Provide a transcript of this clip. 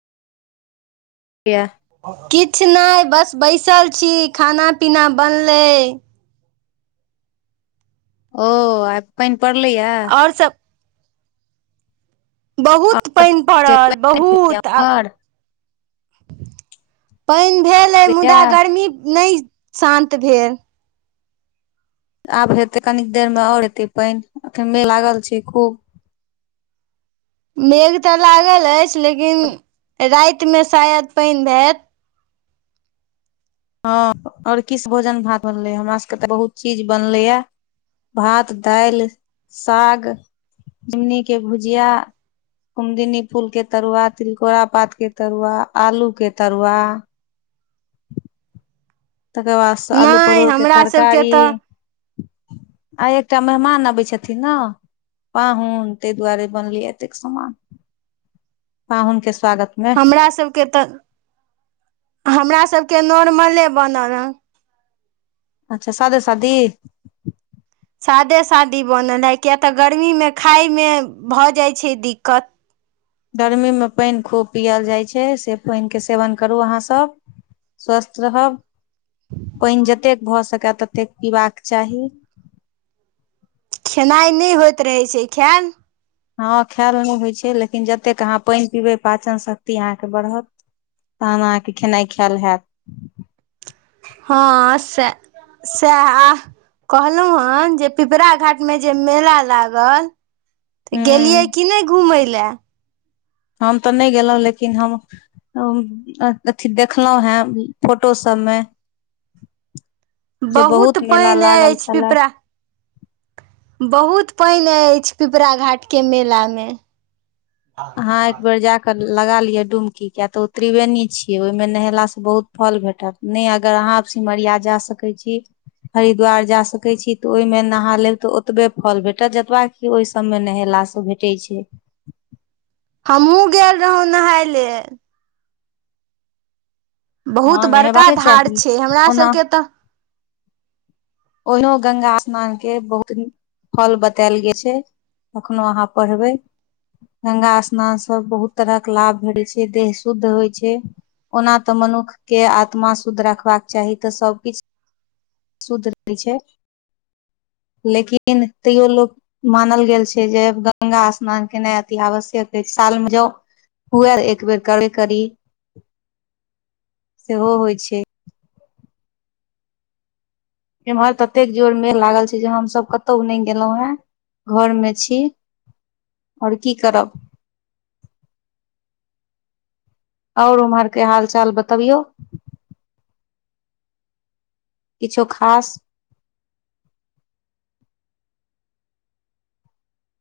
यैह। किछ नहि बस बैसल छी, खाना-पीना बनलै। ओ, आइ पइन पड़लै ये। आओर सब बहुत पइन पड़ल बहुत आ आओर पइन भेल अइ लिया। मुदा गर्मी नहि शान्त भेल। आब हेतै कनीक देर में और हेतै पइन एखन मेघ लागल छैय, खूब। मेघ तऽ लागल अछि, लेकिन रातिमे शायद पइन हैत। हँ और कि सब भोजन भात बनलै ये, हमरा सबके तऽ बहुत चीज बनलै या। भात दालि साग, झिमनी के भुजिया कुमदनी फूल के तरुआ, तिलकोरा पात के तरुआ, आलू के तरुआ तकर बाद से आलू नहि परोड़के हमरा सबके तरकारी, तऽ आई एकटा मेहमान अबै छथिन ने। पाहुन, तै दुआरे बनलैए एतेक समान, पाहुन के स्वागत मे हमरासबके तऽ, हमरासबके नॉर्मले बनल हँ। अच्छा सादे सादी। सादे सादी बनल हे, किये तऽ गर्मीमे खायमे भऽ जाय छै दिक्कत। गर्मीमे पानि खूब पियल जाइत छै से पानिके सेवन करू अहाँसभ। स्वस्थ रहब, पानि जतेक भऽ सकए ततेक पीबाक चाही। खेनाइ नहि होइत रहै छै खायल। हँ खायल नहि होइत छै लेकिन जतेक अहाँ पानि पीबै पाचन शक्ति अहाँके बढ़त। तखन अहाँके खेनाइ खायल हएत। हँ सए सैह। कहलहुं हन जे पिपराघाट मे जे मेला लागल तऽ गेलियै हूँ कि नहि घूमय लए। हम तऽ नहि गेलहुँ लेकिन हम अथी देखलहुं हें फोटो सब मे जे बहुत मेला पइन लागल अछि छलए पिपरा बहुत पानि अछि पिपराघाट के मेलामे अहाँ एक बेर जा कनि लगा लियऽ डुबकी किया तऽ ओ त्रिवेणी छियै ओहिंमे नहेला स बहुत फल भेटत। नहि अगर अहाँ सिमरिया जा सकैत छी हरिद्वार जा सकैत छी तऽ ओहिमे नहा लेब तऽ ओतबे फल भेटत जतबा कि कि ओहि सभमे नहेलासँ भेटै छै। हमहुँ गेल रही नहाय लेल। बहुत हँ बड़का नहेबाके धार चाही छै हमरा ओना सभके तऽ ओहिनो गंगा स्नान के बहुत नीक फल बतायल गेल छै। अखनो अहाँ पढ़बै। गंगा स्नानसँ बहुत तरहक लाभ भेटै छै देह शुद्ध होइ छै। ओना तऽ मनुष्यके आत्मा शुद्ध रखबाक चाही तऽ सभकिछु शुद्ध। लेकिन तैयो लोक। मानल गेल छै जे गंगा स्नान केनाइ अति आवश्यक अछि साल मे जाउ। हुए एक बेेर करे करी सेहो होइ छै। एम्हर ततेक जोर मेेघ लागल छै जे हमसभ कतहु नहि गेलहुँ हें। घर मे छी ओर की करब। आओर उम्हर के हाल चाल बतऽबियौ। किछो खास।